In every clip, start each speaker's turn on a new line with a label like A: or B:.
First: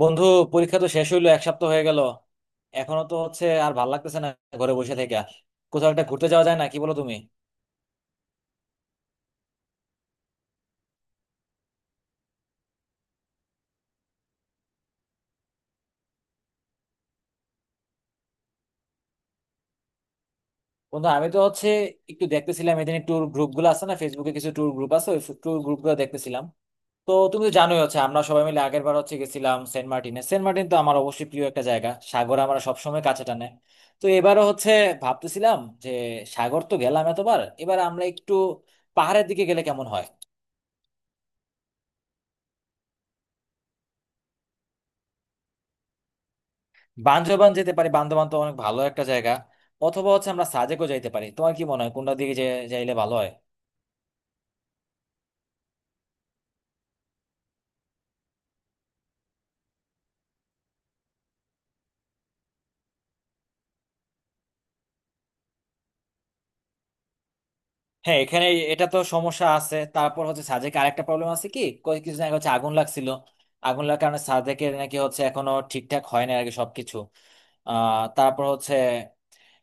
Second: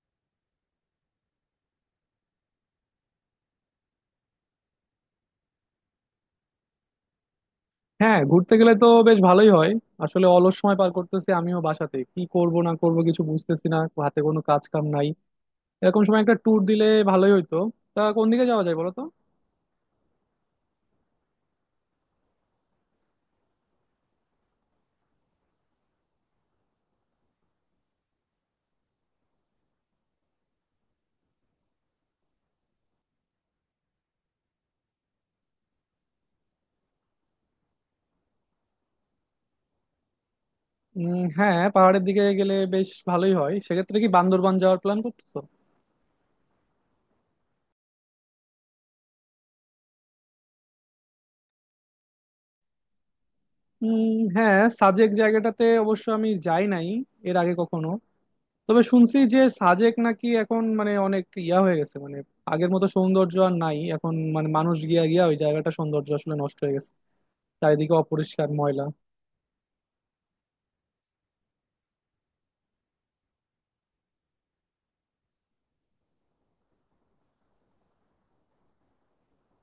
A: বন্ধু, পরীক্ষা তো শেষ হইলো, এক সপ্তাহ হয়ে গেল। এখনো তো আর ভাল লাগতেছে না ঘরে বসে থেকে। কোথাও একটা ঘুরতে যাওয়া যায় না কি, বলো তুমি?
B: হ্যাঁ ঘুরতে গেলে তো বেশ ভালোই হয়। আসলে অলস সময় পার করতেছি আমিও, বাসাতে কি করব না করব কিছু বুঝতেছি না। হাতে কোনো কাজ কাম নাই। এরকম সময় একটা ট্যুর দিলে ভালোই হইতো। তা কোন দিকে যাওয়া যায় বলো তো?
A: বন্ধু, আমি তো একটু দেখতেছিলাম এদিন, ট্যুর গ্রুপ গুলো আছে না, ফেসবুকে কিছু ট্যুর গ্রুপ আছে, ওই ট্যুর গ্রুপ গুলো দেখতেছিলাম। তো তুমি তো জানোই আমরা সবাই মিলে আগের বার গেছিলাম সেন্ট মার্টিনে। সেন্ট মার্টিন তো আমার অবশ্যই প্রিয় একটা জায়গা, সাগর আমরা সবসময় কাছে টানে। তো এবারও ভাবতেছিলাম যে, সাগর তো গেলাম এতবার, এবার আমরা একটু পাহাড়ের দিকে গেলে কেমন হয়?
B: হ্যাঁ, পাহাড়ের দিকে গেলে বেশ ভালোই হয়। সেক্ষেত্রে কি বান্দরবান যাওয়ার প্ল্যান করতেছো?
A: বান্দরবান যেতে পারি, বান্দরবান তো অনেক ভালো একটা জায়গা। অথবা আমরা সাজেকও যাইতে পারি। তোমার কি মনে হয়, কোনটা দিকে যাইলে ভালো হয়?
B: হ্যাঁ, সাজেক জায়গাটাতে অবশ্য আমি যাই নাই এর আগে কখনো। তবে শুনছি যে সাজেক নাকি এখন মানে অনেক ইয়া হয়ে গেছে, মানে আগের মতো সৌন্দর্য আর নাই এখন, মানে মানুষ গিয়া গিয়া ওই জায়গাটা সৌন্দর্য আসলে নষ্ট হয়ে গেছে। চারিদিকে
A: হ্যাঁ, এখানে
B: অপরিষ্কার, ময়লা।
A: এটা তো সমস্যা আছে। তারপর সাজেকে আরেকটা প্রবলেম আছে কি, কয়েক কিছুদিন আগে আগুন লাগছিল। আগুন লাগার কারণে সাজেকের নাকি এখনো ঠিকঠাক হয় না আর কি সবকিছু। তারপর হচ্ছে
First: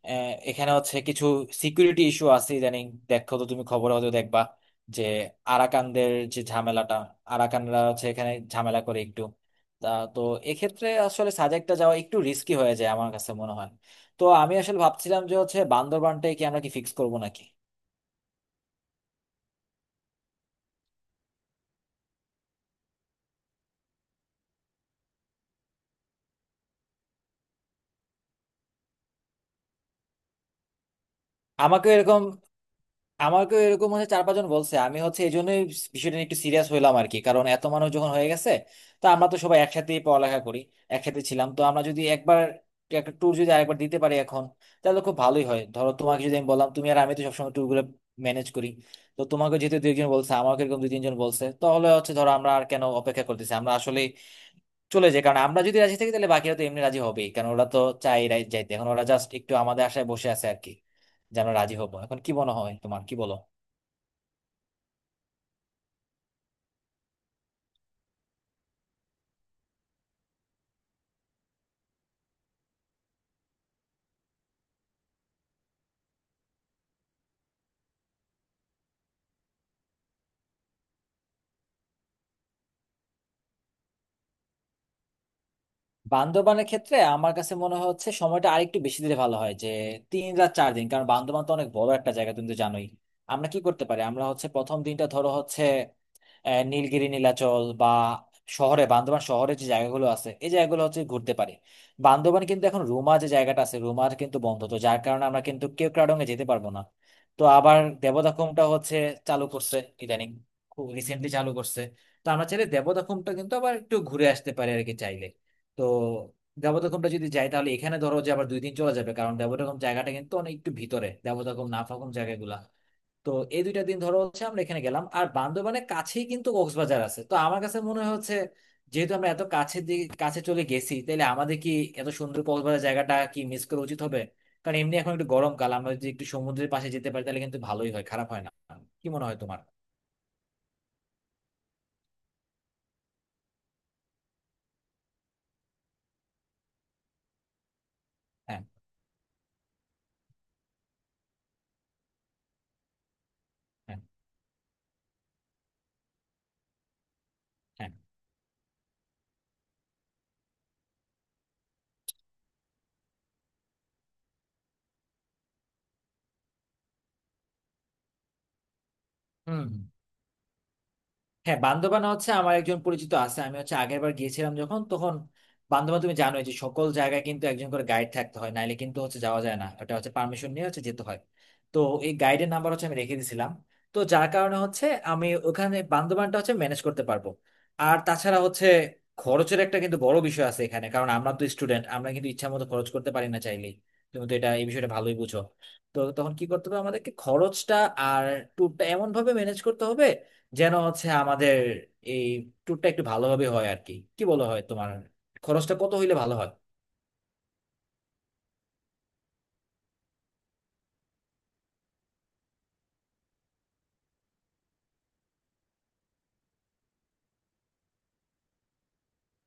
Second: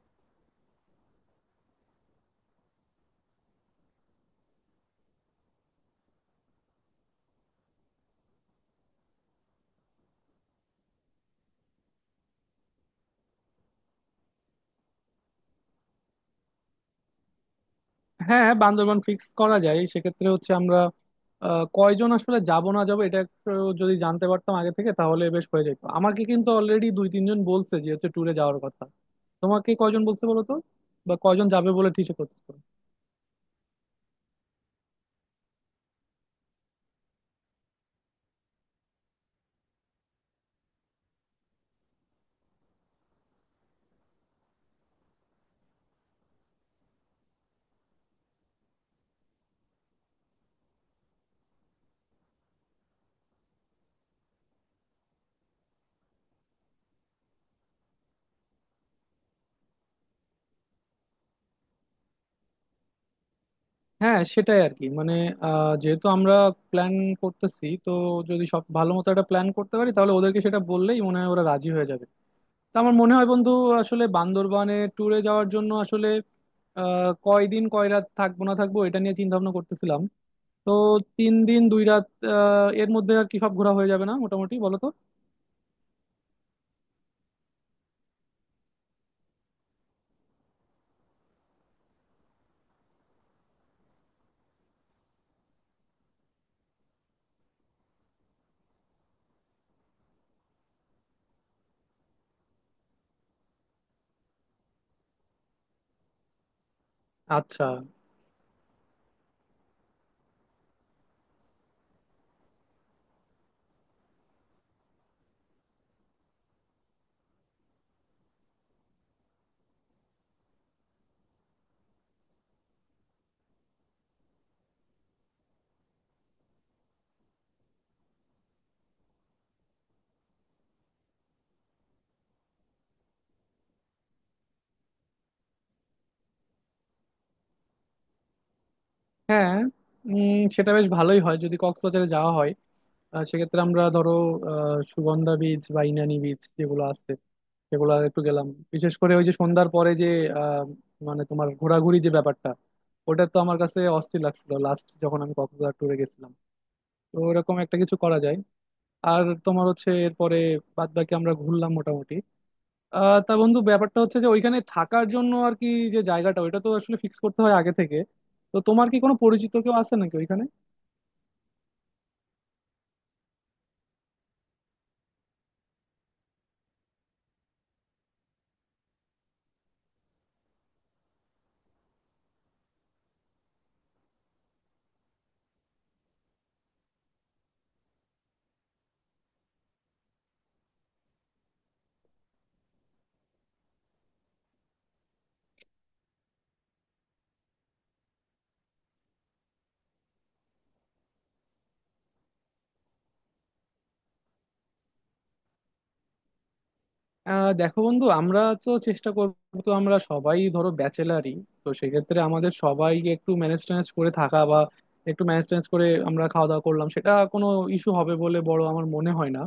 A: আহ, এখানে কিছু সিকিউরিটি ইস্যু আছে ইদানিং। দেখো তো, তুমি খবর হয়তো দেখবা যে আরাকানদের যে ঝামেলাটা, আরাকানরা এখানে ঝামেলা করে একটু। তা তো এক্ষেত্রে আসলে সাজেকটা যাওয়া একটু রিস্কি হয়ে যায় আমার কাছে মনে হয়। তো আমি আসলে ভাবছিলাম যে বান্দরবানটাই কি আমরা কি ফিক্স করবো নাকি?
B: হ্যাঁ, বান্দরবান ফিক্স করা যায়। সেক্ষেত্রে হচ্ছে আমরা, কয়জন আসলে যাব না যাব এটা একটু, যদি জানতে পারতাম আগে থেকে তাহলে বেশ হয়ে যেত। আমাকে কিন্তু অলরেডি 2-3 জন বলছে যে হচ্ছে ট্যুরে যাওয়ার কথা। তোমাকে কয়জন বলছে বলো তো, বা কয়জন যাবে
A: আমাকে
B: বলে ঠিক
A: এরকম
B: করতেছো?
A: আমাকে এরকম চার পাঁচজন বলছে। আমি এই জন্যই বিষয়টা নিয়ে একটু সিরিয়াস হলাম আর কি, কারণ এত মানুষ যখন হয়ে গেছে। তো আমরা তো সবাই একসাথেই পড়ালেখা করি, একসাথে ছিলাম। তো আমরা যদি একবার একটা ট্যুর যদি আরেকবার দিতে পারি এখন, তাহলে খুব ভালোই হয়। ধরো তোমাকে যদি আমি বললাম, তুমি আর আমি তো সবসময় ট্যুর গুলো ম্যানেজ করি। তো তোমাকে যেহেতু দুইজন বলছে, আমাকে এরকম দুই তিনজন বলছে, তাহলে ধরো, আমরা আর কেন অপেক্ষা করতেছি, আমরা আসলে চলে যাই। কারণ আমরা যদি রাজি থাকি তাহলে বাকিরা তো এমনি রাজি হবেই, কারণ ওরা তো যাইতে এখন ওরা জাস্ট একটু আমাদের আশায় বসে আছে আর কি, যে আমরা রাজি হবো। এখন কি মনে হয় তোমার, কি বলো?
B: হ্যাঁ, সেটাই আর কি। মানে, যেহেতু আমরা প্ল্যান করতেছি তো, যদি সব ভালো মতো একটা প্ল্যান করতে পারি তাহলে ওদেরকে সেটা বললেই মনে হয় ওরা রাজি হয়ে যাবে। তা আমার মনে হয় বন্ধু, আসলে বান্দরবানে ট্যুরে যাওয়ার জন্য আসলে কয়দিন কয় রাত থাকবো না থাকবো এটা নিয়ে চিন্তা ভাবনা করতেছিলাম। তো 3 দিন 2 রাত, এর মধ্যে আর কি সব ঘোরা হয়ে যাবে না মোটামুটি বলো তো?
A: বান্দরবানের ক্ষেত্রে আমার কাছে মনে হচ্ছে সময়টা আরেকটু বেশি দিলে ভালো হয়, যে 3 রাত 4 দিন, কারণ বান্দরবান তো অনেক বড় একটা জায়গা, তুমি তো জানোই। আমরা কি করতে পারি, আমরা প্রথম দিনটা ধরো নীলগিরি, নীলাচল বা শহরে, বান্দরবান শহরে যে জায়গাগুলো আছে, এই জায়গাগুলো ঘুরতে পারি। বান্দরবান কিন্তু এখন রুমা যে জায়গাটা আছে, রুমার কিন্তু বন্ধ, তো যার কারণে আমরা কিন্তু কেওক্রাডং এ যেতে পারবো না। তো
B: আচ্ছা,
A: আবার দেবদাখুমটা চালু করছে ইদানিং, খুব রিসেন্টলি চালু করছে। তো আমরা চাইলে দেবদাখুমটা কিন্তু আবার একটু ঘুরে আসতে পারি আর কি, চাইলে। তো দেবদাখুমটা যদি যাই তাহলে এখানে ধরো যে আবার 2 দিন চলে যাবে, কারণ দেবদাখুম জায়গাটা কিন্তু অনেক একটু ভিতরে, দেবদাখুম নাফাখুম জায়গাগুলা। তো এই দুইটা দিন ধরো আমরা এখানে গেলাম। আর বান্দরবানের কাছেই কিন্তু কক্সবাজার আছে, তো আমার কাছে মনে হচ্ছে যেহেতু আমরা এত কাছে কাছে চলে গেছি, তাহলে আমাদের কি এত সুন্দর কক্সবাজার জায়গাটা কি মিস করা উচিত হবে? কারণ এমনি এখন একটু গরমকাল, আমরা যদি একটু সমুদ্রের পাশে যেতে পারি তাহলে কিন্তু ভালোই হয়, খারাপ হয় না। কি মনে হয়
B: হ্যাঁ।
A: তোমার?
B: সেটা বেশ ভালোই হয় যদি কক্সবাজারে যাওয়া হয়। সেক্ষেত্রে আমরা ধরো, সুগন্ধা বিচ বা ইনানি বিচ যেগুলো আছে সেগুলো একটু গেলাম।
A: হ্যাঁ,
B: বিশেষ করে ওই যে সন্ধ্যার পরে যে, আহ, মানে তোমার ঘোরাঘুরি যে ব্যাপারটা, ওটা তো আমার কাছে
A: হ্যাঁ,
B: অস্থির লাগছিল লাস্ট যখন আমি কক্সবাজার ট্যুরে গেছিলাম। তো এরকম একটা
A: হ্যাঁ।
B: কিছু করা যায়। আর তোমার হচ্ছে এরপরে বাদ বাকি আমরা ঘুরলাম মোটামুটি। তা বন্ধু, ব্যাপারটা হচ্ছে যে ওইখানে থাকার জন্য আর কি, যে জায়গাটা ওইটা তো আসলে ফিক্স করতে হয় আগে থেকে। তো তোমার কি কোনো পরিচিত
A: হুম,
B: কেউ
A: হুম।
B: আছে নাকি ওইখানে?
A: হ্যাঁ, বান্দরবান আমার একজন পরিচিত আছে। আমি আগের বার গিয়েছিলাম যখন, তখন বান্দরবান, তুমি জানোই যে সকল জায়গায় কিন্তু একজন করে গাইড থাকতে হয়, নাইলে কিন্তু যাওয়া যায় না, এটা পারমিশন নিয়ে যেতে হয়। তো এই গাইডের নাম্বার আমি রেখে দিয়েছিলাম, তো যার কারণে আমি ওখানে বান্দরবানটা ম্যানেজ করতে পারবো। আর তাছাড়া খরচের একটা কিন্তু বড় বিষয় আছে এখানে, কারণ আমরা তো স্টুডেন্ট, আমরা কিন্তু ইচ্ছা মতো খরচ করতে পারি না চাইলেই। তুমি তো এটা, এই বিষয়টা ভালোই বুঝো। তো তখন কি করতে হবে আমাদেরকে, খরচটা আর ট্যুরটা এমন ভাবে ম্যানেজ করতে হবে যেন আমাদের এই ট্যুরটা একটু ভালোভাবে হয় আর কি। কি বলো হয় তোমার, খরচটা কত হইলে ভালো হয়?
B: দেখো বন্ধু, আমরা তো চেষ্টা করবো। তো আমরা সবাই ধরো ব্যাচেলারই, তো সেক্ষেত্রে আমাদের সবাইকে একটু ম্যানেজ ট্যানেজ করে থাকা বা একটু ম্যানেজ ট্যানেজ করে আমরা খাওয়া দাওয়া করলাম সেটা কোনো ইস্যু হবে বলে বড় আমার মনে হয় না।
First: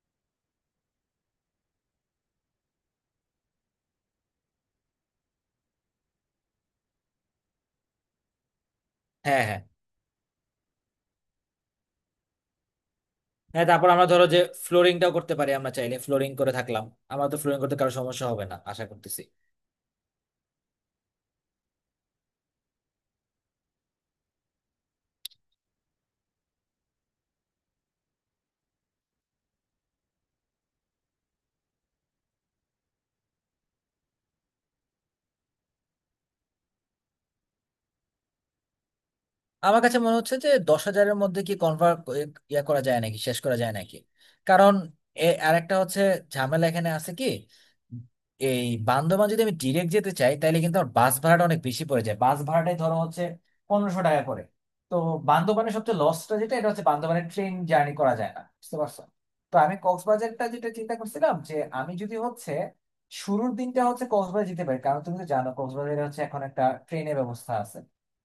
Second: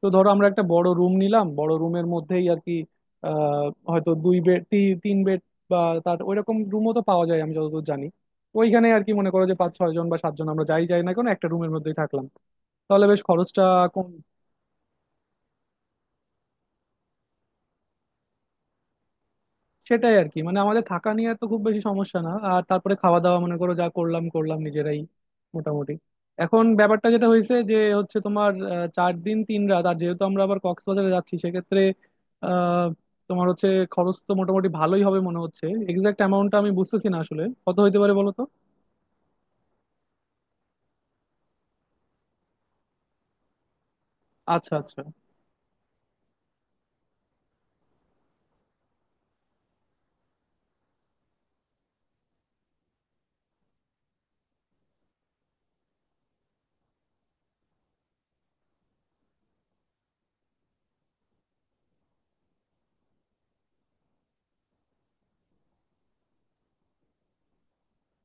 B: তো ধরো আমরা একটা বড় রুম নিলাম, বড় রুমের মধ্যেই আর কি, আহ, হয়তো 2 বেড, 3 বেড, বা তার ওইরকম রুমও তো পাওয়া যায় আমি যতদূর জানি ওইখানে আর কি। মনে
A: হ্যাঁ,
B: করো যে
A: হ্যাঁ,
B: 5-6 জন বা 7 জন আমরা যাই যাই না কেন, একটা রুমের মধ্যেই থাকলাম, তাহলে বেশ খরচটা
A: হ্যাঁ। তারপর
B: কম।
A: আমরা ধরো যে ফ্লোরিংটাও করতে পারি, আমরা চাইলে ফ্লোরিং করে থাকলাম। আমার তো ফ্লোরিং করতে কারো সমস্যা হবে না আশা করতেছি।
B: সেটাই আর কি, মানে আমাদের থাকা নিয়ে তো খুব বেশি সমস্যা না। আর তারপরে খাওয়া দাওয়া মনে করো যা করলাম করলাম নিজেরাই মোটামুটি। এখন ব্যাপারটা যেটা হয়েছে যে হচ্ছে তোমার, 4 দিন 3 রাত, আর যেহেতু আমরা আবার কক্সবাজারে যাচ্ছি সেক্ষেত্রে আহ তোমার হচ্ছে খরচ তো মোটামুটি ভালোই হবে মনে হচ্ছে। এক্সাক্ট অ্যামাউন্টটা আমি বুঝতেছি না আসলে কত হইতে পারে বলো তো।
A: আমার কাছে মনে হচ্ছে যে 10 হাজারের মধ্যে কি কনভার্ট, ইয়া করা যায় নাকি, শেষ করা যায় নাকি।
B: আচ্ছা,
A: কারণ
B: আচ্ছা।
A: আর একটা ঝামেলা এখানে আছে কি, এই বান্দরবান যদি আমি ডিরেক্ট যেতে চাই তাহলে কিন্তু আমার বাস ভাড়াটা অনেক বেশি পড়ে যায়। বাস ভাড়াটাই ধরো 1500 টাকা করে। তো বান্দরবানের সবচেয়ে লসটা যেটা, এটা বান্দরবানের ট্রেন জার্নি করা যায় না, বুঝতে পারছো? তো আমি কক্সবাজারটা যেটা চিন্তা করছিলাম যে আমি যদি শুরুর দিনটা কক্সবাজার যেতে পারি, কারণ তুমি তো জানো কক্সবাজারে এখন একটা ট্রেনের ব্যবস্থা আছে।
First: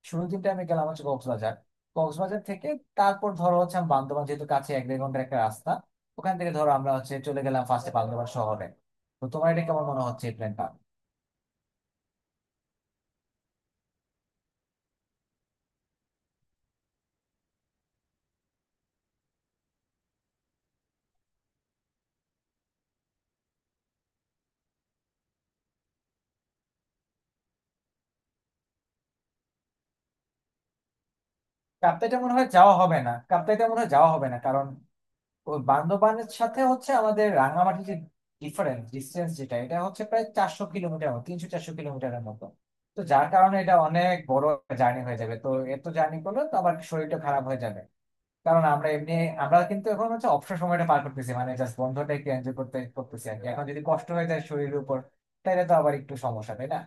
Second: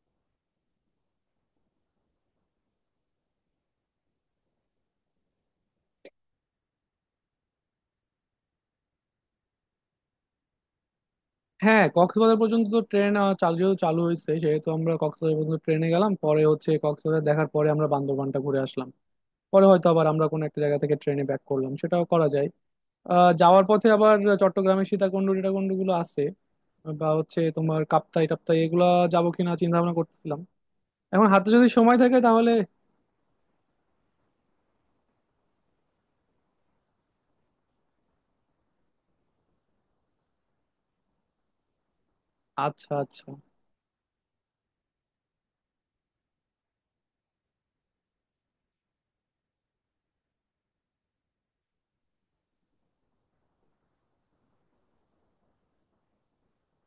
A: শুরুর দিনটা আমি গেলাম কক্সবাজার। কক্সবাজার থেকে তারপর ধরো আমি বান্দরবান, যেহেতু কাছে, 1-1.5 ঘন্টার একটা রাস্তা। ওখান থেকে ধরো আমরা চলে গেলাম ফার্স্টে বান্দরবান শহরে। তো তোমার এটা কেমন মনে হচ্ছে এই প্ল্যানটা?
B: হ্যাঁ, কক্সবাজার পর্যন্ত তো ট্রেন চালু, যেহেতু চালু হয়েছে সেহেতু আমরা কক্সবাজার পর্যন্ত ট্রেনে গেলাম, পরে হচ্ছে কক্সবাজার দেখার পরে আমরা বান্দরবানটা ঘুরে আসলাম। পরে হয়তো আবার আমরা কোনো একটা জায়গা থেকে ট্রেনে ব্যাক করলাম, সেটাও করা যায়। যাওয়ার পথে আবার চট্টগ্রামের সীতাকুণ্ড টিটাকুণ্ড গুলো আছে, বা হচ্ছে তোমার কাপ্তাই টাপ্তাই এগুলা যাবো কিনা চিন্তা ভাবনা করতেছিলাম, এখন হাতে যদি সময় থাকে তাহলে।
A: কাপ্তাইটা মনে হয় যাওয়া হবে না, কারণ ওই বান্দরবানের সাথে আমাদের রাঙামাটি যে ডিস্টেন্স যেটা, এটা প্রায় 400 কিলোমিটার মতো, 300-400 কিলোমিটারের মতো।
B: আচ্ছা,
A: তো
B: আচ্ছা।
A: যার কারণে এটা অনেক বড় জার্নি হয়ে যাবে। তো এত জার্নি করলে তো আবার শরীরটা খারাপ হয়ে যাবে, কারণ আমরা এমনি আমরা কিন্তু এখন অবসর সময়টা পার করতেছি, মানে জাস্ট বন্ধটা একটু এনজয় করতে করতেছি আর কি। এখন যদি কষ্ট হয়ে যায় শরীরের উপর তাহলে তো আবার একটু সমস্যা, তাই না?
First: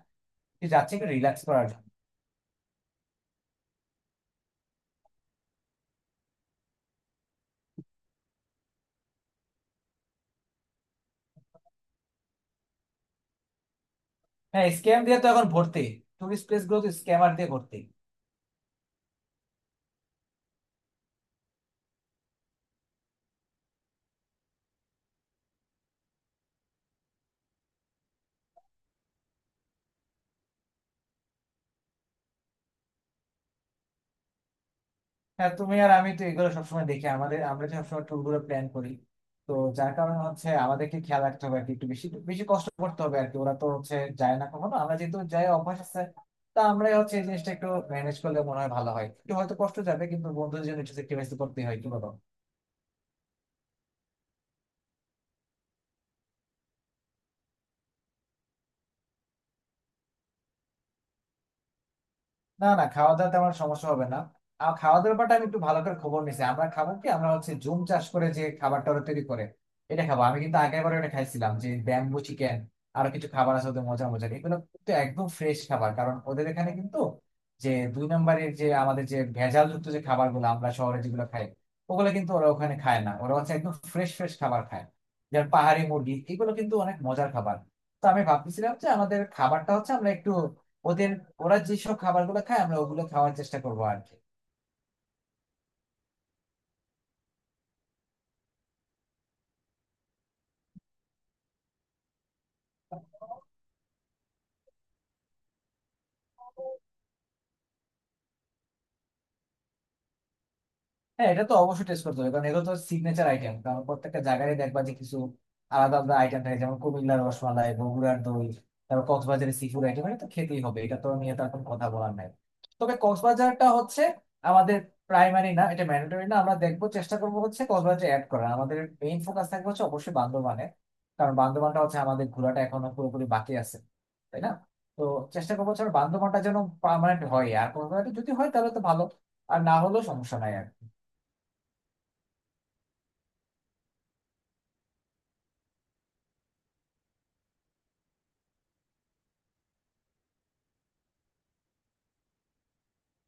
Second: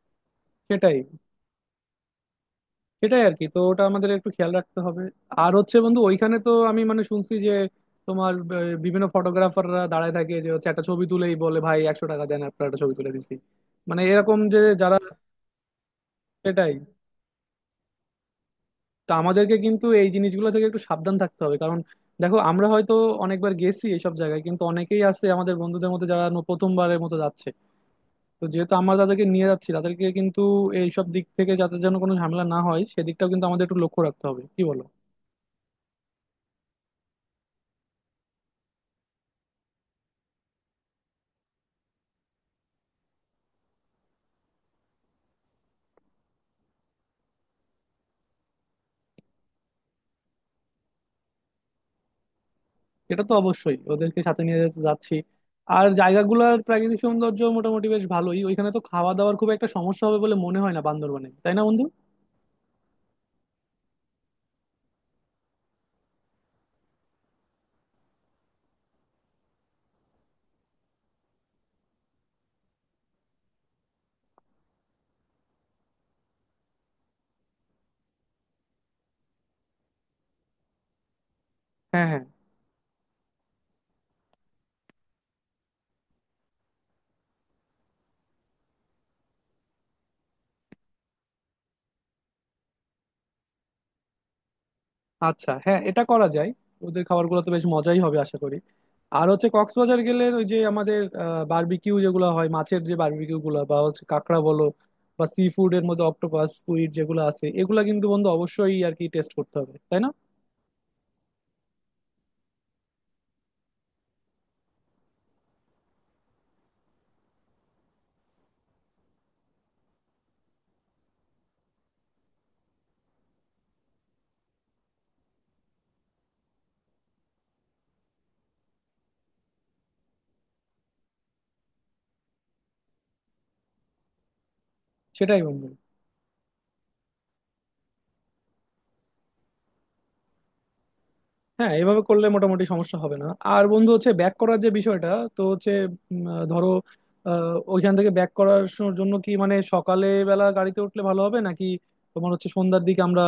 A: তুই যাচ্ছে
B: সেটাই,
A: একটু রিল্যাক্স করার জন্য।
B: সেটাই আর কি, তো ওটা আমাদের একটু খেয়াল রাখতে হবে। আর হচ্ছে বন্ধু, ওইখানে তো আমি মানে শুনছি যে তোমার, বিভিন্ন ফটোগ্রাফাররা দাঁড়ায় থাকে যে হচ্ছে একটা ছবি তুলেই বলে, ভাই 100 টাকা দেন আপনার একটা ছবি তুলে দিছি। মানে এরকম যে
A: হ্যাঁ,
B: যারা।
A: স্ক্যাম দিয়ে তো এখন ভর্তি, টুরিস্ট প্লেস
B: সেটাই,
A: গুলো তো স্ক্যামার দিয়ে ভর্তি।
B: তো আমাদেরকে কিন্তু এই জিনিসগুলো থেকে একটু সাবধান থাকতে হবে। কারণ দেখো, আমরা হয়তো অনেকবার গেছি এইসব জায়গায়, কিন্তু অনেকেই আছে আমাদের বন্ধুদের মধ্যে যারা প্রথমবারের মতো যাচ্ছে। তো যেহেতু আমরা তাদেরকে নিয়ে যাচ্ছি, তাদেরকে কিন্তু এইসব দিক থেকে যাতে যেন কোনো ঝামেলা না হয় সেদিকটাও কিন্তু আমাদের একটু লক্ষ্য রাখতে হবে, কি বলো?
A: হ্যাঁ, তুমি আর আমি তো এগুলো সবসময় দেখি, আমাদের আমরা যে সবসময় ট্যুর গুলো প্ল্যান করি। তো যার কারণে আমাদেরকে খেয়াল রাখতে হবে আর কি, একটু বেশি বেশি কষ্ট করতে হবে আর কি। ওরা তো যায় না কখনো, আমরা যেহেতু যাই, অভ্যাস আছে। তা আমরাই এই জিনিসটা একটু ম্যানেজ করলে মনে হয় ভালো হয়। একটু হয়তো কষ্ট যাবে, কিন্তু বন্ধুদের জন্য একটু স্যাক্রিফাইস করতে হয়, কি বলো?
B: এটা তো অবশ্যই, ওদেরকে সাথে নিয়ে যেহেতু যাচ্ছি। আর জায়গাগুলোর প্রাকৃতিক সৌন্দর্য মোটামুটি বেশ ভালোই। ওইখানে তো খাওয়া দাওয়ার খুব একটা সমস্যা হবে বলে মনে হয় না বান্দরবানে, তাই না বন্ধু?
A: না, না, খাওয়া দাওয়াতে আমার সমস্যা হবে না। আর খাওয়া দাওয়ার ব্যাপারটা আমি একটু ভালো করে খবর নিছি। আমরা খাবার কি, আমরা জুম চাষ করে যে খাবারটা ওরা তৈরি করে, এটা খাবো। আমি কিন্তু আগের বার এটা খাইছিলাম, যে ব্যাম্বু চিকেন। আরো কিছু খাবার আছে ওদের মজা মজার, এগুলো কিন্তু একদম ফ্রেশ খাবার, কারণ ওদের এখানে কিন্তু যে দুই নম্বরের যে আমাদের যে ভেজাল যুক্ত যে খাবারগুলো আমরা শহরে যেগুলো খাই,
B: হ্যাঁ,
A: ওগুলো
B: হ্যাঁ।
A: কিন্তু ওরা ওখানে খায় না। ওরা একদম ফ্রেশ ফ্রেশ খাবার খায়। যেমন পাহাড়ি মুরগি, এগুলো কিন্তু অনেক মজার খাবার। তো আমি ভাবতেছিলাম যে আমাদের খাবারটা আমরা একটু ওদের, ওরা যেসব খাবারগুলো খায় আমরা ওগুলো খাওয়ার চেষ্টা করবো আর কি।
B: আচ্ছা, হ্যাঁ, এটা করা যায়। ওদের খাবারগুলো তো বেশ মজাই হবে আশা করি। আর হচ্ছে কক্সবাজার গেলে ওই যে আমাদের বারবিকিউ যেগুলো হয়, মাছের যে বারবিকিউ গুলো, বা হচ্ছে কাঁকড়া বলো, বা সি ফুড এর মধ্যে অক্টোপাস স্কুইড যেগুলো আছে, এগুলা কিন্তু বন্ধু অবশ্যই আর কি টেস্ট করতে হবে তাই না?
A: হ্যাঁ, এটা তো অবশ্যই টেস্ট করতে হবে, কারণ এগুলো তো সিগনেচার আইটেম। কারণ প্রত্যেকটা জায়গায় দেখবা যে কিছু আলাদা আলাদা আইটেম থাকে, যেমন কুমিল্লার রসমালাই, বগুড়ার দই, তারপর কক্সবাজারের সি ফুড আইটেম, এটা তো খেতেই হবে, এটা তো নিয়ে তার কোনো কথা বলার নাই। তবে কক্সবাজারটা আমাদের প্রাইমারি না, এটা ম্যান্ডেটরি না। আমরা দেখবো, চেষ্টা করবো কক্সবাজার অ্যাড করা। আমাদের মেইন ফোকাস থাকবে অবশ্যই বান্দরবানে, কারণ বান্দরবানটা আমাদের ঘোরাটা এখনো পুরোপুরি বাকি আছে, তাই না? তো
B: সেটাই
A: চেষ্টা
B: বন্ধু।
A: করবো আমার বান্দরবানটা যেন পার্মানেন্ট হয়, আর কক্সবাজারটা যদি হয় তাহলে তো ভালো, আর না হলেও সমস্যা নাই আর।
B: হ্যাঁ, এভাবে করলে মোটামুটি সমস্যা হবে না। আর বন্ধু হচ্ছে ব্যাক করার যে বিষয়টা, তো হচ্ছে, ধরো, ওইখান থেকে ব্যাক করার জন্য কি মানে সকালে বেলা গাড়িতে উঠলে ভালো হবে নাকি তোমার হচ্ছে সন্ধ্যার দিকে আমরা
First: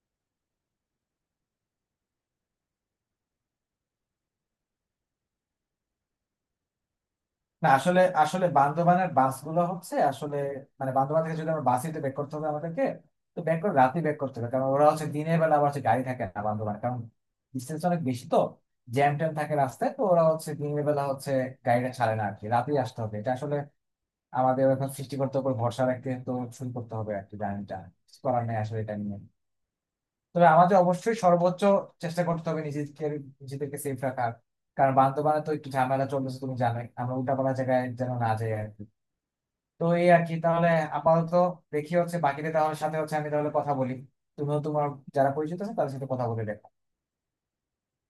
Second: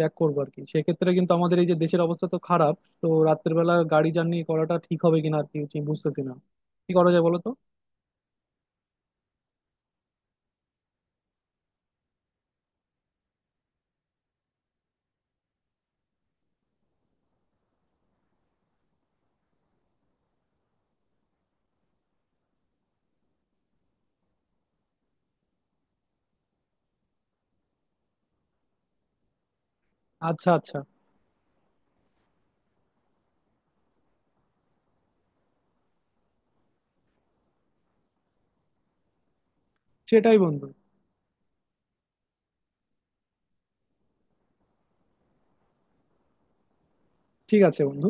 B: ব্যাক করবো আর কি? সেক্ষেত্রে কিন্তু আমাদের এই যে দেশের অবস্থা তো খারাপ, তো রাত্রের বেলা গাড়ি জার্নি করাটা ঠিক হবে কিনা আর কি বুঝতেছি না, কি করা যায় বলো তো?
A: না, আসলে আসলে বান্দরবানের বাসগুলো আসলে মানে বান্দরবান থেকে যদি আমরা বাসিতে ব্যাক করতে হবে আমাদেরকে, তো ব্যাক করে রাতে ব্যাক করতে হবে, কারণ ওরা দিনের বেলা আবার গাড়ি থাকে না বান্দরবান, কারণ ডিস্টেন্স অনেক বেশি। তো জ্যাম ট্যাম থাকে রাস্তায়, তো ওরা দিনের বেলা গাড়িটা ছাড়ে না আর কি। রাতেই আসতে হবে, এটা আসলে আমাদের এখন সৃষ্টিকর্তার উপর ভরসা রাখতে, তো শুরু করতে হবে আর কি জার্নিটা, করার নেই আসলে এটা নিয়ে। তবে
B: আচ্ছা, আচ্ছা।
A: আমাদের অবশ্যই সর্বোচ্চ চেষ্টা করতে হবে নিজেদের, নিজেদেরকে সেফ রাখার, কারণ বান্দরবানে তো একটু ঝামেলা চলতেছে, তুমি জানোই। আমরা উল্টাপাল্টা জায়গায় যেন না যাই আর কি। তো এই আর কি,
B: সেটাই বন্ধু।
A: তাহলে আপাতত দেখি বাকিদের তাহলে সাথে আমি তাহলে কথা বলি। তুমিও তোমার যারা পরিচিত আছে তাদের সাথে কথা বলে দেখো।
B: ঠিক আছে বন্ধু।